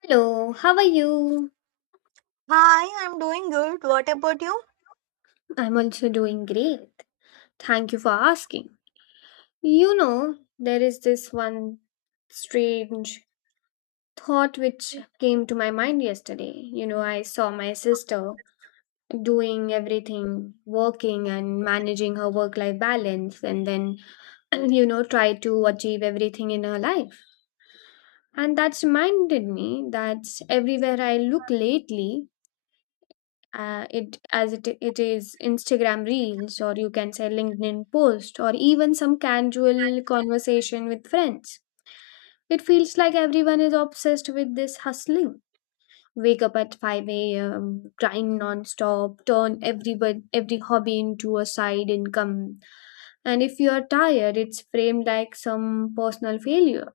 Hello, how are you? Hi, I'm doing good. What about you? I'm also doing great. Thank you for asking. You know, there is this one strange thought which came to my mind yesterday. You know, I saw my sister doing everything, working and managing her work life balance, and then, try to achieve everything in her life. And that's reminded me that everywhere I look lately, it is Instagram reels, or you can say LinkedIn post, or even some casual conversation with friends. It feels like everyone is obsessed with this hustling. Wake up at 5 a.m., grind non-stop, turn every hobby into a side income. And if you are tired, it's framed like some personal failure.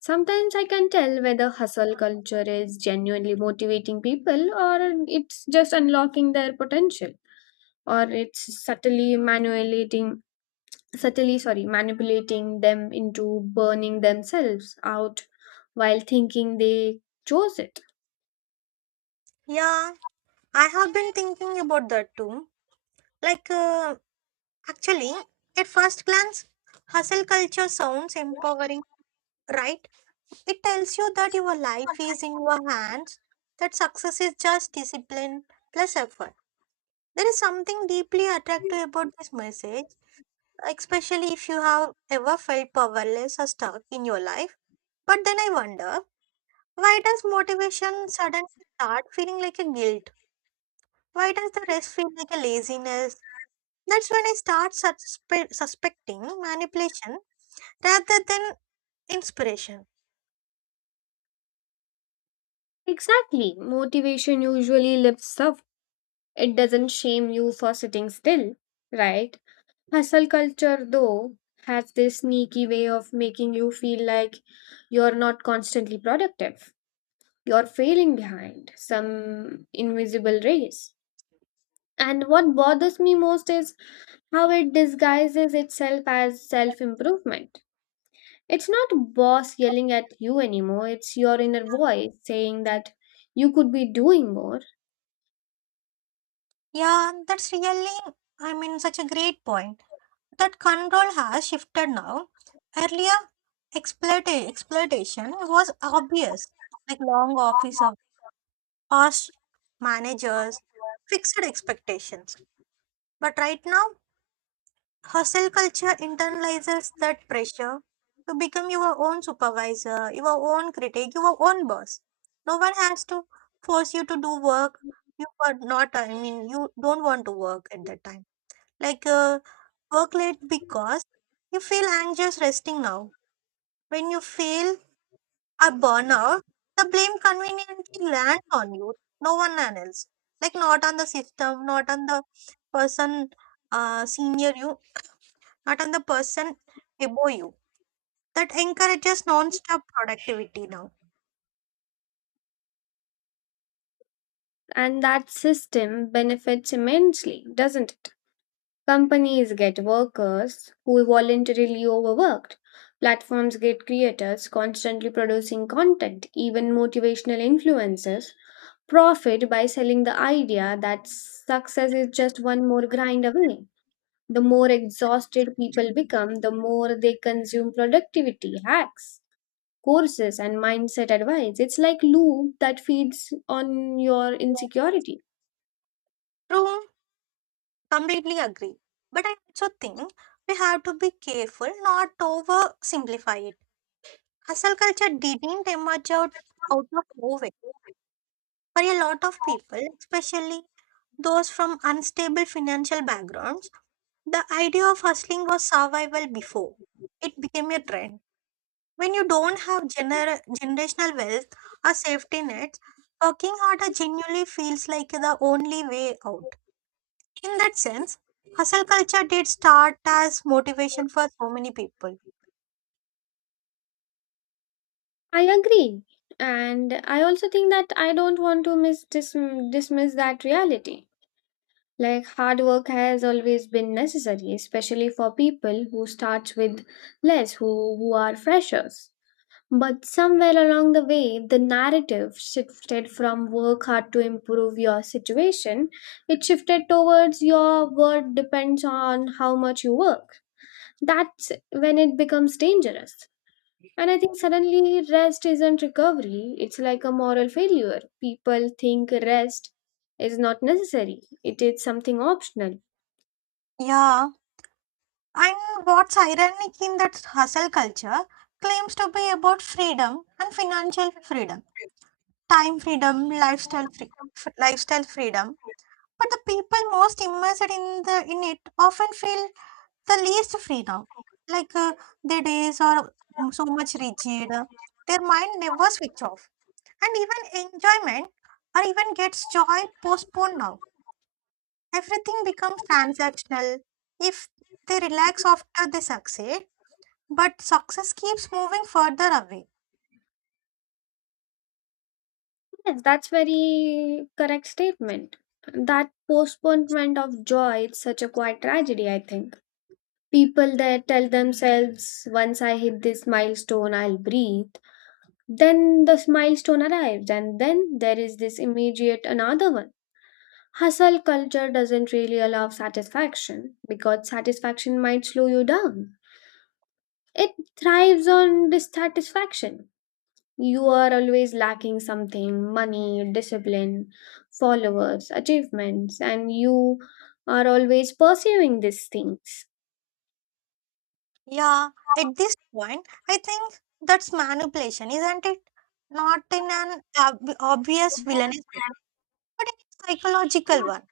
Sometimes I can tell whether hustle culture is genuinely motivating people, or it's just unlocking their potential, or it's subtly manipulating, subtly, sorry, manipulating them into burning themselves out while thinking they chose it. Yeah, I have been thinking about that too. Like, uh, actually, at first glance, hustle culture sounds empowering, right? It tells you that your life is in your hands, that success is just discipline plus effort. There is something deeply attractive about this message, especially if you have ever felt powerless or stuck in your life. But then I wonder, why does motivation suddenly start feeling like a guilt? Why does the rest feel like a laziness? That's when I start suspecting manipulation rather than inspiration. Exactly. Motivation usually lifts up. It doesn't shame you for sitting still, right? Hustle culture, though, has this sneaky way of making you feel like you're not constantly productive. You're failing behind some invisible race. And what bothers me most is how it disguises itself as self improvement. It's not boss yelling at you anymore, it's your inner voice saying that you could be doing more. Yeah, that's really, I mean, such a great point. That control has shifted now. Earlier, exploitation was obvious, like long office of harsh managers, fixed expectations. But right now, hustle culture internalizes that pressure to become your own supervisor, your own critic, your own boss. No one has to force you to do work you are not, I mean, you don't want to work at that time. Like, uh, work late because you feel anxious resting now. When you feel a burnout, the blame conveniently lands on you, no one else. Like, not on the system, not on the person senior you, not on the person above you. That encourages non-stop productivity now. And that system benefits immensely, doesn't it? Companies get workers who voluntarily overworked. Platforms get creators constantly producing content, even motivational influencers profit by selling the idea that success is just one more grind away. The more exhausted people become, the more they consume productivity hacks, courses, and mindset advice. It's like loop that feeds on your insecurity. True, completely agree. But I also think we have to be careful not to oversimplify it. Hustle culture didn't out of nowhere. For a lot of people, especially those from unstable financial backgrounds, the idea of hustling was survival before it became a trend. When you don't have generational wealth or safety nets, working harder genuinely feels like the only way out. In that sense, hustle culture did start as motivation for so many people. I agree. And I also think that I don't want to dismiss that reality. Like hard work has always been necessary, especially for people who start with less, who are freshers. But somewhere along the way, the narrative shifted from work hard to improve your situation. It shifted towards your worth depends on how much you work. That's when it becomes dangerous. And I think suddenly rest isn't recovery, it's like a moral failure. People think rest is not necessary, it is something optional. Yeah, and what's ironic in that hustle culture claims to be about freedom and financial freedom, time freedom, lifestyle freedom. But the people most immersed in the in it often feel the least free now. Like uh, their days are so much rigid. Their mind never switch off. And even enjoyment or even gets joy postponed now. Everything becomes transactional. If they relax after they succeed, but success keeps moving further away. Yes, that's very correct statement. That postponement of joy is such a quiet tragedy, I think. People that tell themselves, once I hit this milestone, I'll breathe. Then this milestone arrives, and then there is this immediate another one. Hustle culture doesn't really allow satisfaction, because satisfaction might slow you down. It thrives on dissatisfaction. You are always lacking something: money, discipline, followers, achievements, and you are always pursuing these things. Yeah, at this point, I think that's manipulation, isn't it? Not in an obvious villainous way, but in a psychological one.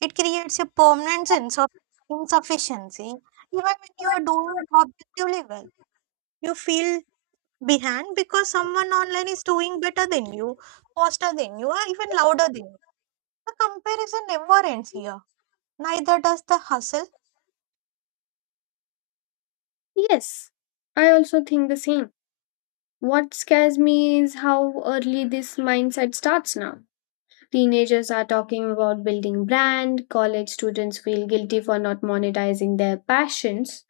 It creates a permanent sense of insufficiency. Even when you are doing objectively well, you feel behind because someone online is doing better than you, faster than you, or even louder than you. The comparison never ends here. Neither does the hustle. Yes, I also think the same. What scares me is how early this mindset starts now. Teenagers are talking about building brand, college students feel guilty for not monetizing their passions.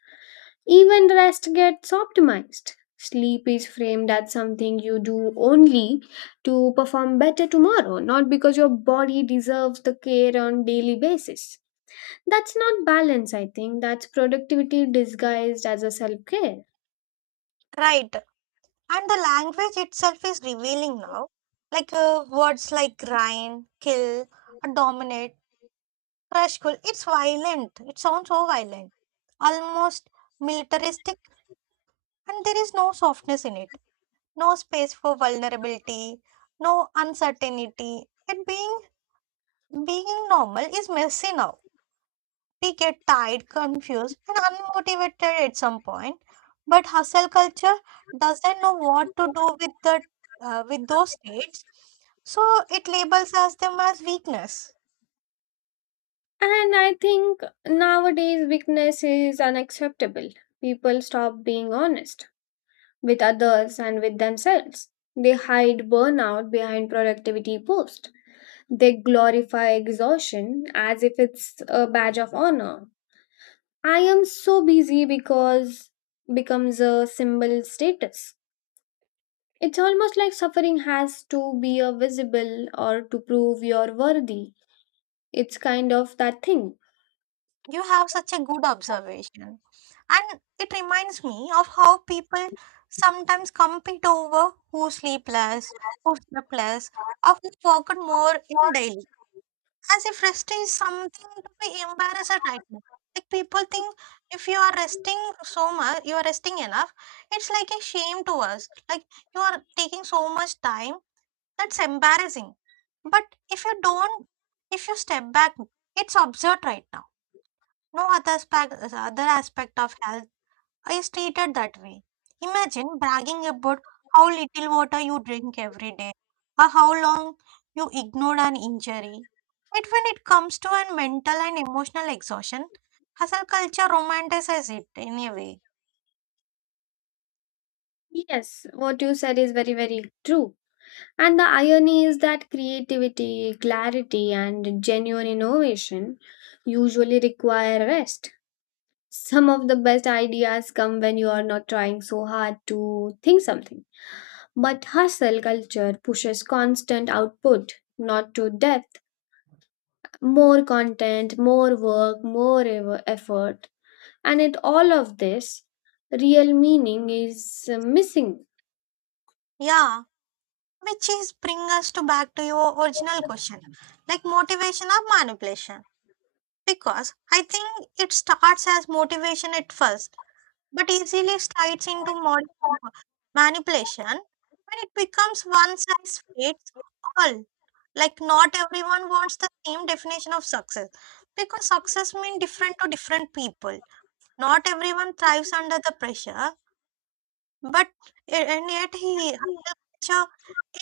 Even rest gets optimized. Sleep is framed as something you do only to perform better tomorrow, not because your body deserves the care on daily basis. That's not balance, I think. That's productivity disguised as a self-care. Right. And the language itself is revealing now. Words like grind, kill, dominate, crush, cool. It's violent. It sounds so violent. Almost militaristic, and there is no softness in it, no space for vulnerability, no uncertainty. And being normal is messy now. We get tired, confused, and unmotivated at some point. But hustle culture doesn't know what to do with the with those states, so it labels as them as weakness. And I think nowadays weakness is unacceptable. People stop being honest with others and with themselves. They hide burnout behind productivity posts. They glorify exhaustion as if it's a badge of honor. "I am so busy" because becomes a symbol status. It's almost like suffering has to be a visible or to prove you're worthy. It's kind of that thing. You have such a good observation. And it reminds me of how people sometimes compete over who slept less, or who worked more in daily. As if rest is something to be embarrassed at right now. Like people think if you are resting so much, you are resting enough, it's like a shame to us. Like you are taking so much time, that's embarrassing. But if you don't, if you step back, it's absurd right now, no other other aspect of health is treated that way. Imagine bragging about how little water you drink every day or how long you ignored an injury. Yet when it comes to an mental and emotional exhaustion, hustle culture romanticizes it in a way. Yes, what you said is very, very true. And the irony is that creativity, clarity, and genuine innovation usually require rest. Some of the best ideas come when you are not trying so hard to think something. But hustle culture pushes constant output, not to depth, more content, more work, more effort. And in all of this, real meaning is missing. Yeah, which is bring us to back to your original question, like motivation or manipulation. Because I think it starts as motivation at first but easily slides into manipulation when it becomes one size fits all. Like, not everyone wants the same definition of success because success means different to different people. Not everyone thrives under the pressure, but and yet he culture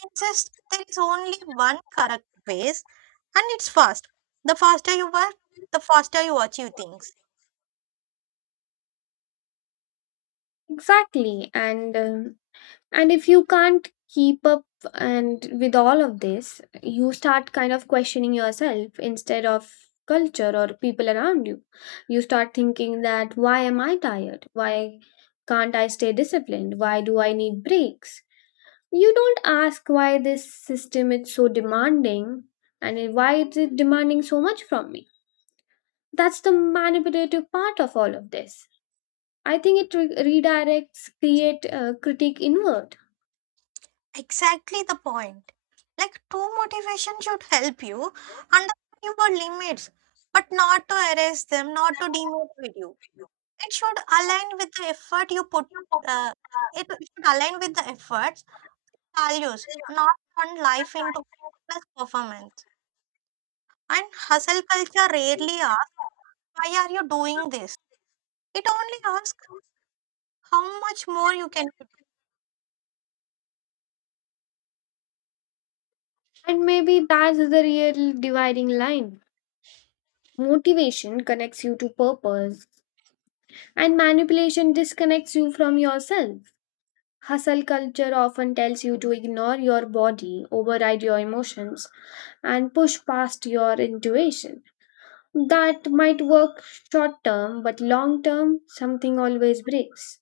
insists there is only one correct ways and it's fast. The faster you work, the faster you achieve things. Exactly. And if you can't keep up, and with all of this, you start kind of questioning yourself instead of culture or people around you. Start thinking that, why am I tired, why can't I stay disciplined, why do I need breaks? You don't ask why this system is so demanding, and why is it is demanding so much from me. That's the manipulative part of all of this. I think it redirects create critique inward. Exactly the point. Like true motivation should help you understand your limits, but not to erase them, not to demotivate you. It should align with the effort you put. Uh, it should align with the efforts, values, not turn life into plus performance. And hustle culture rarely asks, "Why are you doing this?" It only asks, "How much more you can do?" And maybe that's the real dividing line. Motivation connects you to purpose, and manipulation disconnects you from yourself. Hustle culture often tells you to ignore your body, override your emotions, and push past your intuition. That might work short term, but long term, something always breaks,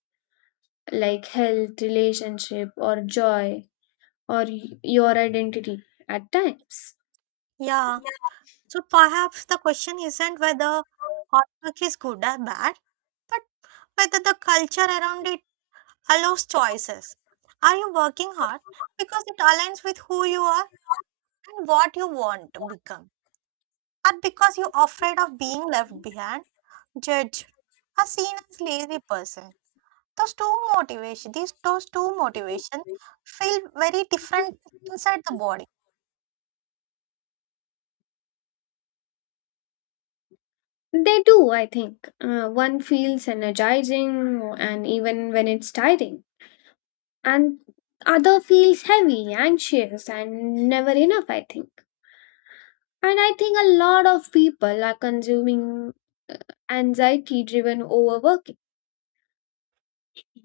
like health, relationship, or joy, or your identity at times. Yeah. So perhaps the question isn't whether hard work is good or bad, whether the culture around it allows choices. Are you working hard because it aligns with who you are and what you want to become? Or because you're afraid of being left behind, judged, or seen as lazy person? Those these those two motivation feel very different inside the body. They do, I think. One feels energizing, and even when it's tiring, and other feels heavy, anxious, and never enough, I think. And I think a lot of people are consuming anxiety driven overworking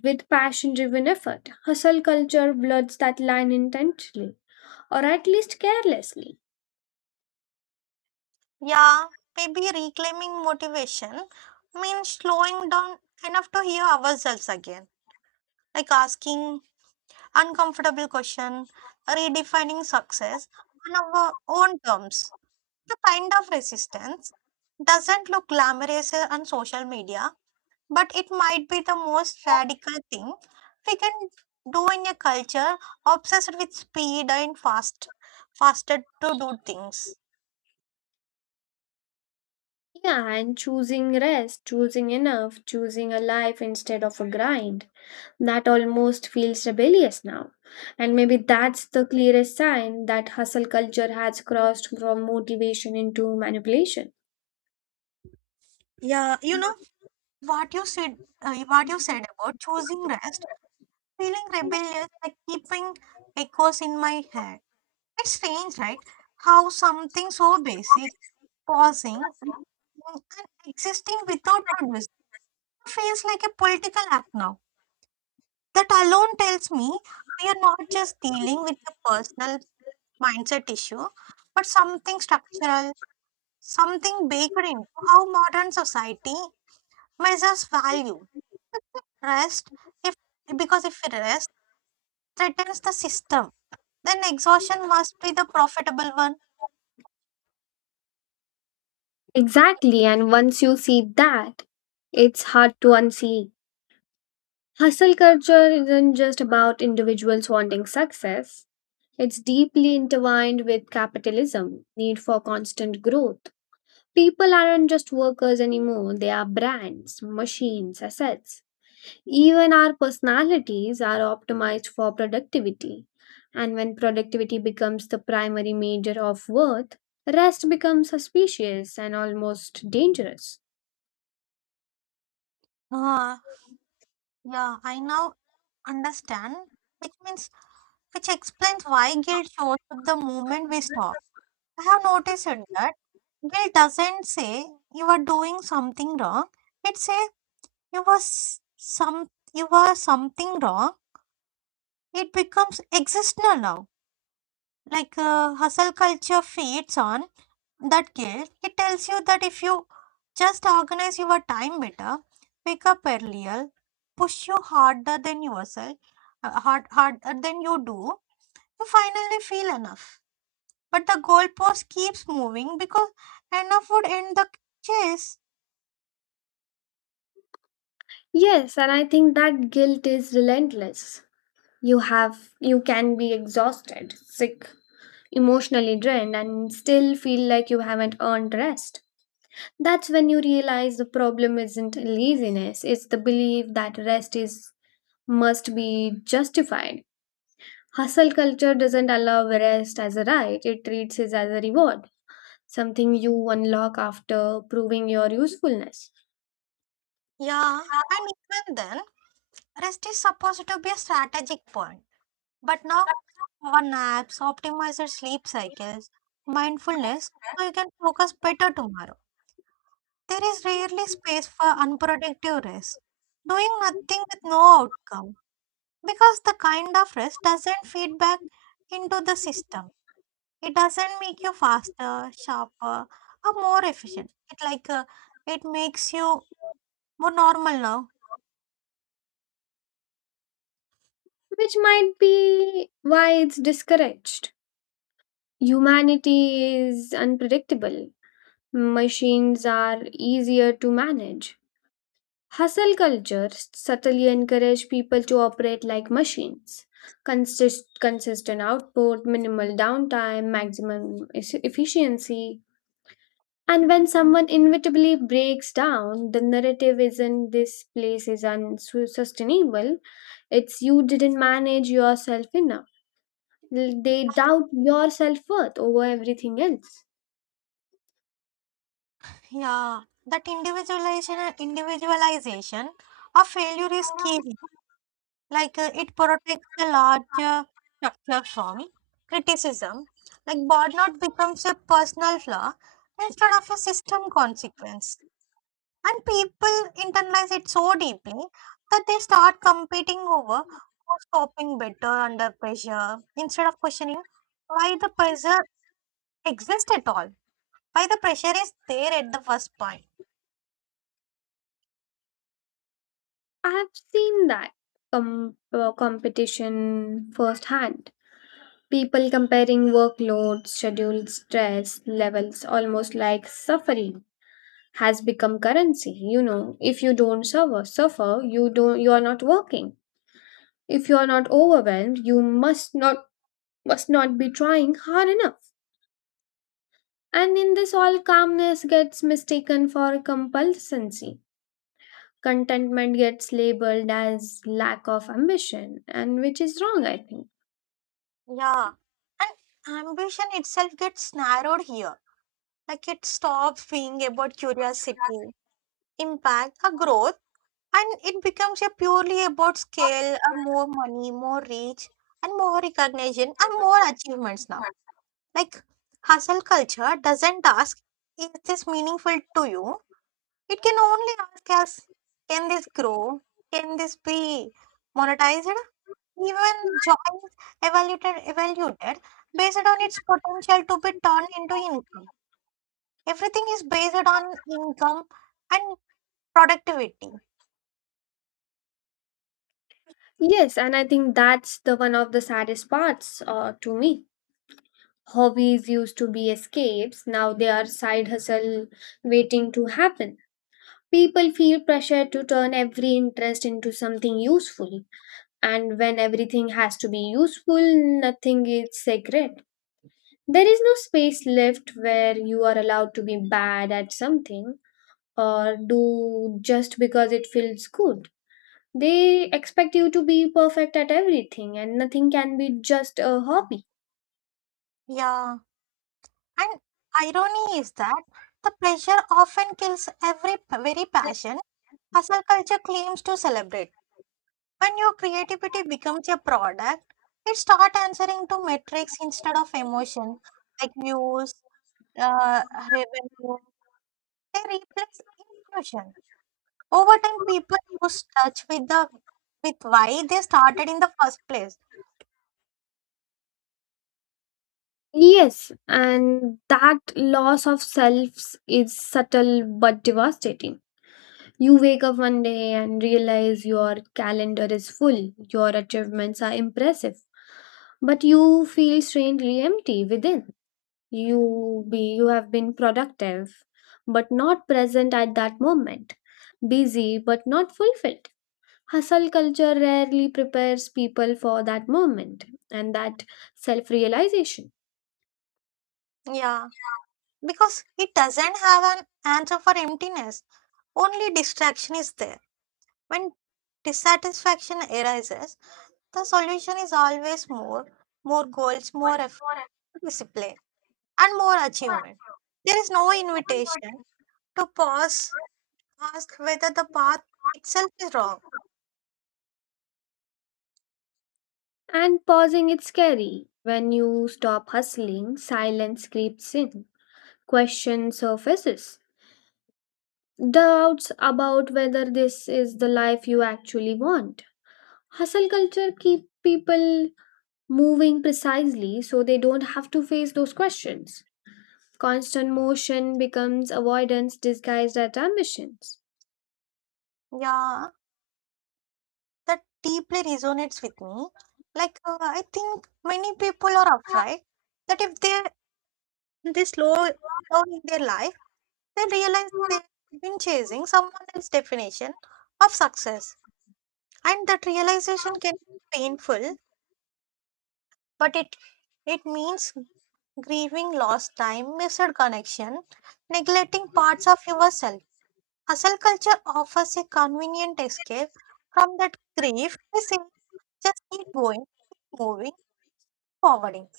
with passion driven effort. Hustle culture bloods that line intentionally, or at least carelessly. Yeah, maybe reclaiming motivation means slowing down enough to hear ourselves again. Like asking uncomfortable question, redefining success on our own terms. The kind of resistance doesn't look glamorous on social media, but it might be the most radical thing we can do in a culture obsessed with speed and fast, faster to do things. Yeah, and choosing rest, choosing enough, choosing a life instead of a grind. That almost feels rebellious now. And maybe that's the clearest sign that hustle culture has crossed from motivation into manipulation. Yeah, you know what you said about choosing rest, feeling rebellious, like keeping echoes in my head. It's strange, right? How something so basic, pausing and existing without producing, feels like a political act now. That alone tells me we are not just dealing with a personal mindset issue, but something structural, something baked into how modern society measures value. Rest, if because if rest threatens the system, then exhaustion must be the profitable one. Exactly, and once you see that, it's hard to unsee. Hustle culture isn't just about individuals wanting success, it's deeply intertwined with capitalism, need for constant growth. People aren't just workers anymore, they are brands, machines, assets. Even our personalities are optimized for productivity. And when productivity becomes the primary measure of worth, rest becomes suspicious and almost dangerous. Ah, yeah, I know understand, which means which explains why guilt shows up the moment we stop. I have noticed it that guilt doesn't say you are doing something wrong. It says you were s- some you were something wrong. It becomes existential now. Hustle culture feeds on that guilt. It tells you that if you just organize your time better, wake up earlier, push you harder than yourself, harder than you do, you finally feel enough. But the goalpost keeps moving because enough would end the chase. Yes, and I think that guilt is relentless. You can be exhausted, sick, emotionally drained, and still feel like you haven't earned rest. That's when you realize the problem isn't laziness, it's the belief that rest is must be justified. Hustle culture doesn't allow rest as a right, it treats it as a reward, something you unlock after proving your usefulness, Yeah, and even then, rest is supposed to be a strategic point. But now, our naps, optimizer sleep cycles, mindfulness, so you can focus better tomorrow. There is rarely space for unproductive rest, doing nothing with no outcome, because the kind of rest doesn't feed back into the system. It doesn't make you faster, sharper, or more efficient. It makes you more normal now. which might be why it's discouraged. Humanity is unpredictable, machines are easier to manage. Hustle culture subtly encourages people to operate like machines. Consistent output, minimal downtime, maximum efficiency. And when someone inevitably breaks down, the narrative isn't "this place is unsustainable," it's "you didn't manage yourself enough." They doubt your self worth over everything else. Yeah, that individualization of failure is key. It protects the larger structure from criticism. Like burnout becomes a personal flaw instead of a system consequence. And people internalize it so deeply that they start competing over who's coping better under pressure instead of questioning why the pressure exists at all. Why the pressure is there at the first point. I have seen that competition firsthand. People comparing workloads, schedules, stress levels, almost like suffering has become currency. You know, if you don't you are not working. If you're not overwhelmed, you must not be trying hard enough. And in this, all calmness gets mistaken for compulsancy. Contentment gets labeled as lack of ambition, and which is wrong, I think. Yeah. And ambition itself gets narrowed here, like it stops being about curiosity, impact, a growth, and it becomes a purely about scale, a more money, more reach, and more recognition and more achievements now. Like hustle culture doesn't ask, is this meaningful to you? It can only ask us, can this grow, can this be monetized, even job evaluated based on its potential to be turned into income. Everything is based on income and productivity. Yes, and I think that's the one of the saddest parts to me. Hobbies used to be escapes, now they are side hustle waiting to happen. People feel pressure to turn every interest into something useful, and when everything has to be useful, nothing is sacred. There is no space left where you are allowed to be bad at something, or do just because it feels good. They expect you to be perfect at everything, and nothing can be just a hobby. Yeah. And irony is that the pleasure often kills very passion hustle culture claims to celebrate. When your creativity becomes a product, it starts answering to metrics instead of emotion, like uh, revenue. They replace intuition. Over time, people lose touch with why they started in the first place. Yes, and that loss of selves is subtle but devastating. You wake up one day and realize your calendar is full, your achievements are impressive, but you feel strangely empty within. You have been productive but not present at that moment, busy but not fulfilled. Hustle culture rarely prepares people for that moment and that self realization. Yeah, because it doesn't have an answer for emptiness. Only distraction is there. When dissatisfaction arises, the solution is always more, more goals, more effort, discipline, and more achievement. There is no invitation to pause, ask whether the path itself is wrong. And pausing is scary. When you stop hustling, silence creeps in, question surfaces, doubts about whether this is the life you actually want. Hustle culture keep people moving precisely so they don't have to face those questions. Constant motion becomes avoidance disguised as ambitions. Yeah, that deeply resonates with me. I think many people are afraid that if they they slow down in their life, they realize they've been chasing someone else's definition of success. And that realization can be painful, but it means grieving lost time, missed connection, neglecting parts of yourself. Hustle culture offers a convenient escape from that grief. We say, just keep going, keep moving, forwarding.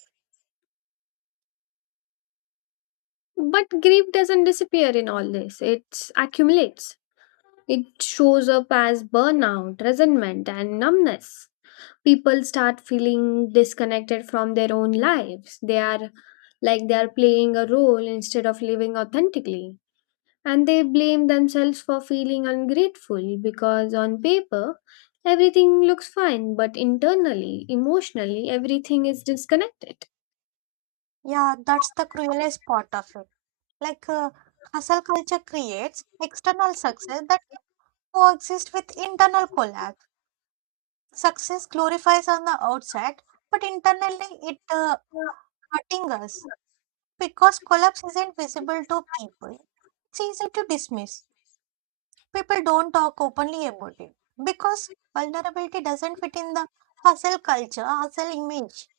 But grief doesn't disappear in all this, it accumulates. It shows up as burnout, resentment, and numbness. People start feeling disconnected from their own lives. They are like they are playing a role instead of living authentically. And they blame themselves for feeling ungrateful, because on paper everything looks fine, but internally, emotionally, everything is disconnected. Yeah, that's the cruelest part of it. Like, uh, hustle culture creates external success that can coexist with internal collapse. Success glorifies on the outside, but internally it hurting us because collapse isn't visible to people. It's easy to dismiss. People don't talk openly about it because vulnerability doesn't fit in the hustle culture, hustle image.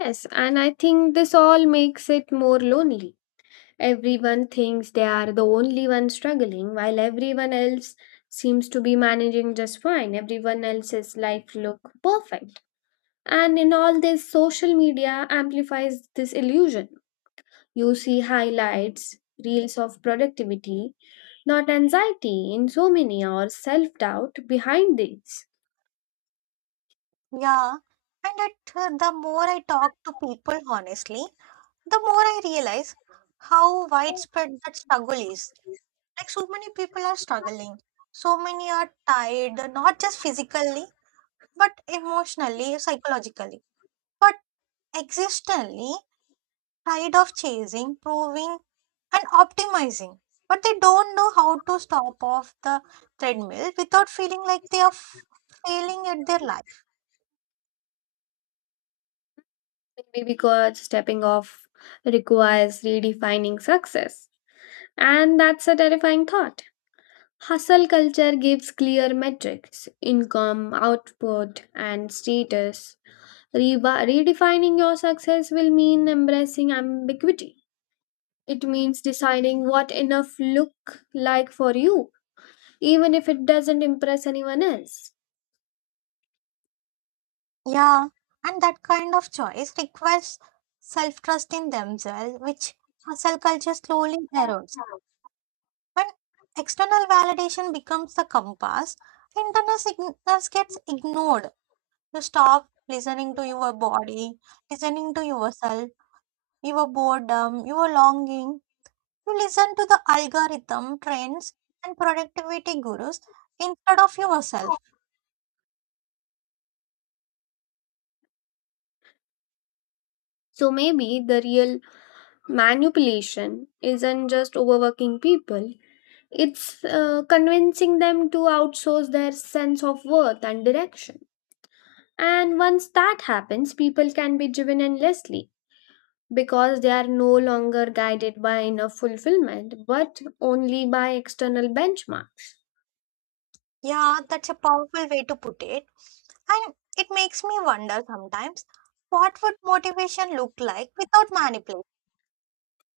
Yes, and I think this all makes it more lonely. Everyone thinks they are the only one struggling, while everyone else seems to be managing just fine, everyone else's life look perfect. And in all this, social media amplifies this illusion. You see highlights, reels of productivity, not anxiety, insomnia, or self doubt behind these. Yeah, and the more I talk to people honestly, the more I realize how widespread that struggle is. Like, so many people are struggling, so many are tired, not just physically, but emotionally, psychologically, but existentially tired of chasing, proving, and optimizing, but they don't know how to stop off the treadmill without feeling like they are failing at their life. Maybe because stepping off requires redefining success. And that's a terrifying thought. Hustle culture gives clear metrics: income, output, and status. Redefining your success will mean embracing ambiguity. It means deciding what enough look like for you, even if it doesn't impress anyone else. Yeah, and that kind of choice requires self trust in themselves, which hustle culture slowly erodes. When external validation becomes the compass, internal signals gets ignored. You stop listening to your body, listening to yourself, your boredom, your longing. You listen to the algorithm, trends, and productivity gurus instead of yourself. So maybe the real manipulation isn't just overworking people, it's convincing them to outsource their sense of worth and direction. And once that happens, people can be driven endlessly because they are no longer guided by inner fulfillment but only by external benchmarks. Yeah, that's a powerful way to put it. And it makes me wonder sometimes, what would motivation look like without manipulation?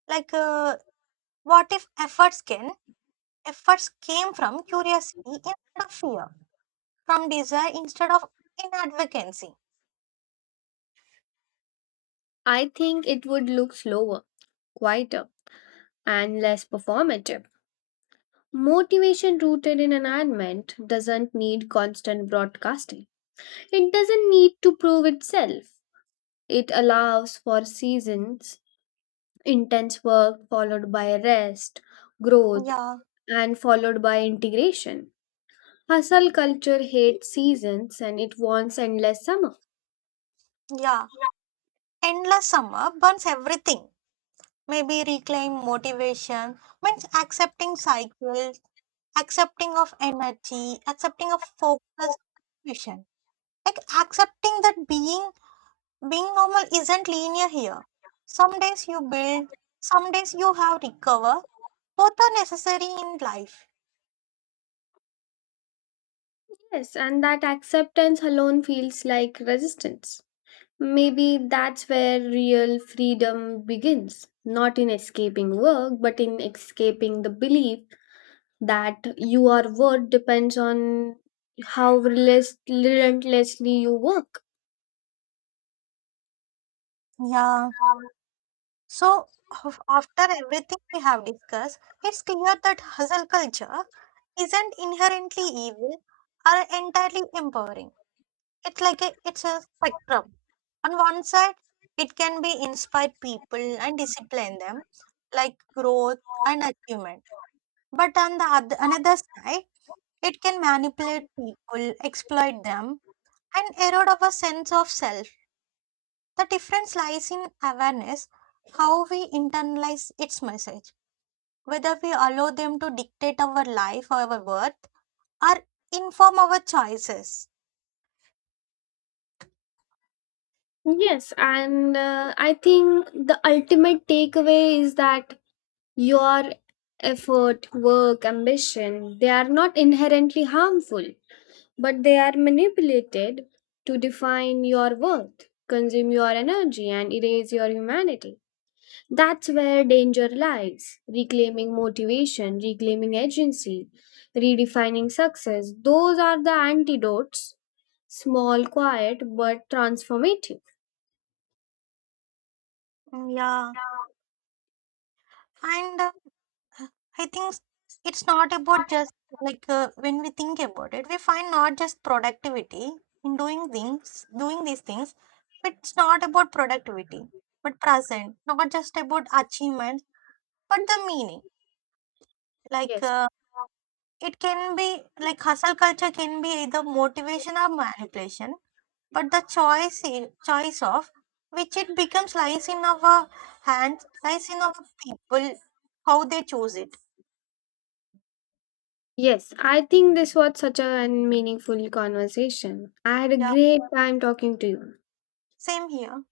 Like, uh, what if efforts came from curiosity instead of fear, from desire instead of inadvocacy? I think it would look slower, quieter, and less performative. Motivation rooted in environment doesn't need constant broadcasting. It doesn't need to prove itself. It allows for seasons, intense work followed by rest, growth, Yeah, and followed by integration. Hustle culture hates seasons, and it wants endless summer. yeah. Endless summer burns everything. Maybe reclaim motivation means accepting cycles, accepting of energy, accepting of focus, vision. Like accepting that being normal isn't linear here. Some days you build, some days you have recover. Both are necessary in life. Yes, and that acceptance alone feels like resistance. Maybe that's where real freedom begins, not in escaping work, but in escaping the belief that your worth depends on how relentlessly you work. Yeah. So after everything we have discussed, it's clear that hustle culture isn't inherently evil or entirely empowering. It's it's a spectrum. On one side, it can be inspire people and discipline them, like growth and achievement. But on another side, it can manipulate people, exploit them, and erode our sense of self. The difference lies in awareness, how we internalize its message, whether we allow them to dictate our life, our worth, or inform our choices. Yes, and I think the ultimate takeaway is that your effort, work, ambition, they are not inherently harmful, but they are manipulated to define your worth, consume your energy, and erase your humanity. That's where danger lies. Reclaiming motivation, reclaiming agency, redefining success, those are the antidotes. Small, quiet, but transformative. Yeah. And I think it's not about just when we think about it, we find not just productivity in doing things, doing these things, but it's not about productivity, but present, not just about achievement, but the meaning. Like Yes. uh, it can be like hustle culture can be either motivation or manipulation, but choice of which it becomes lies in our hands, lies in our people, how they choose it. Yes, I think this was such a meaningful conversation. I had a Yeah, great time talking to you. same here.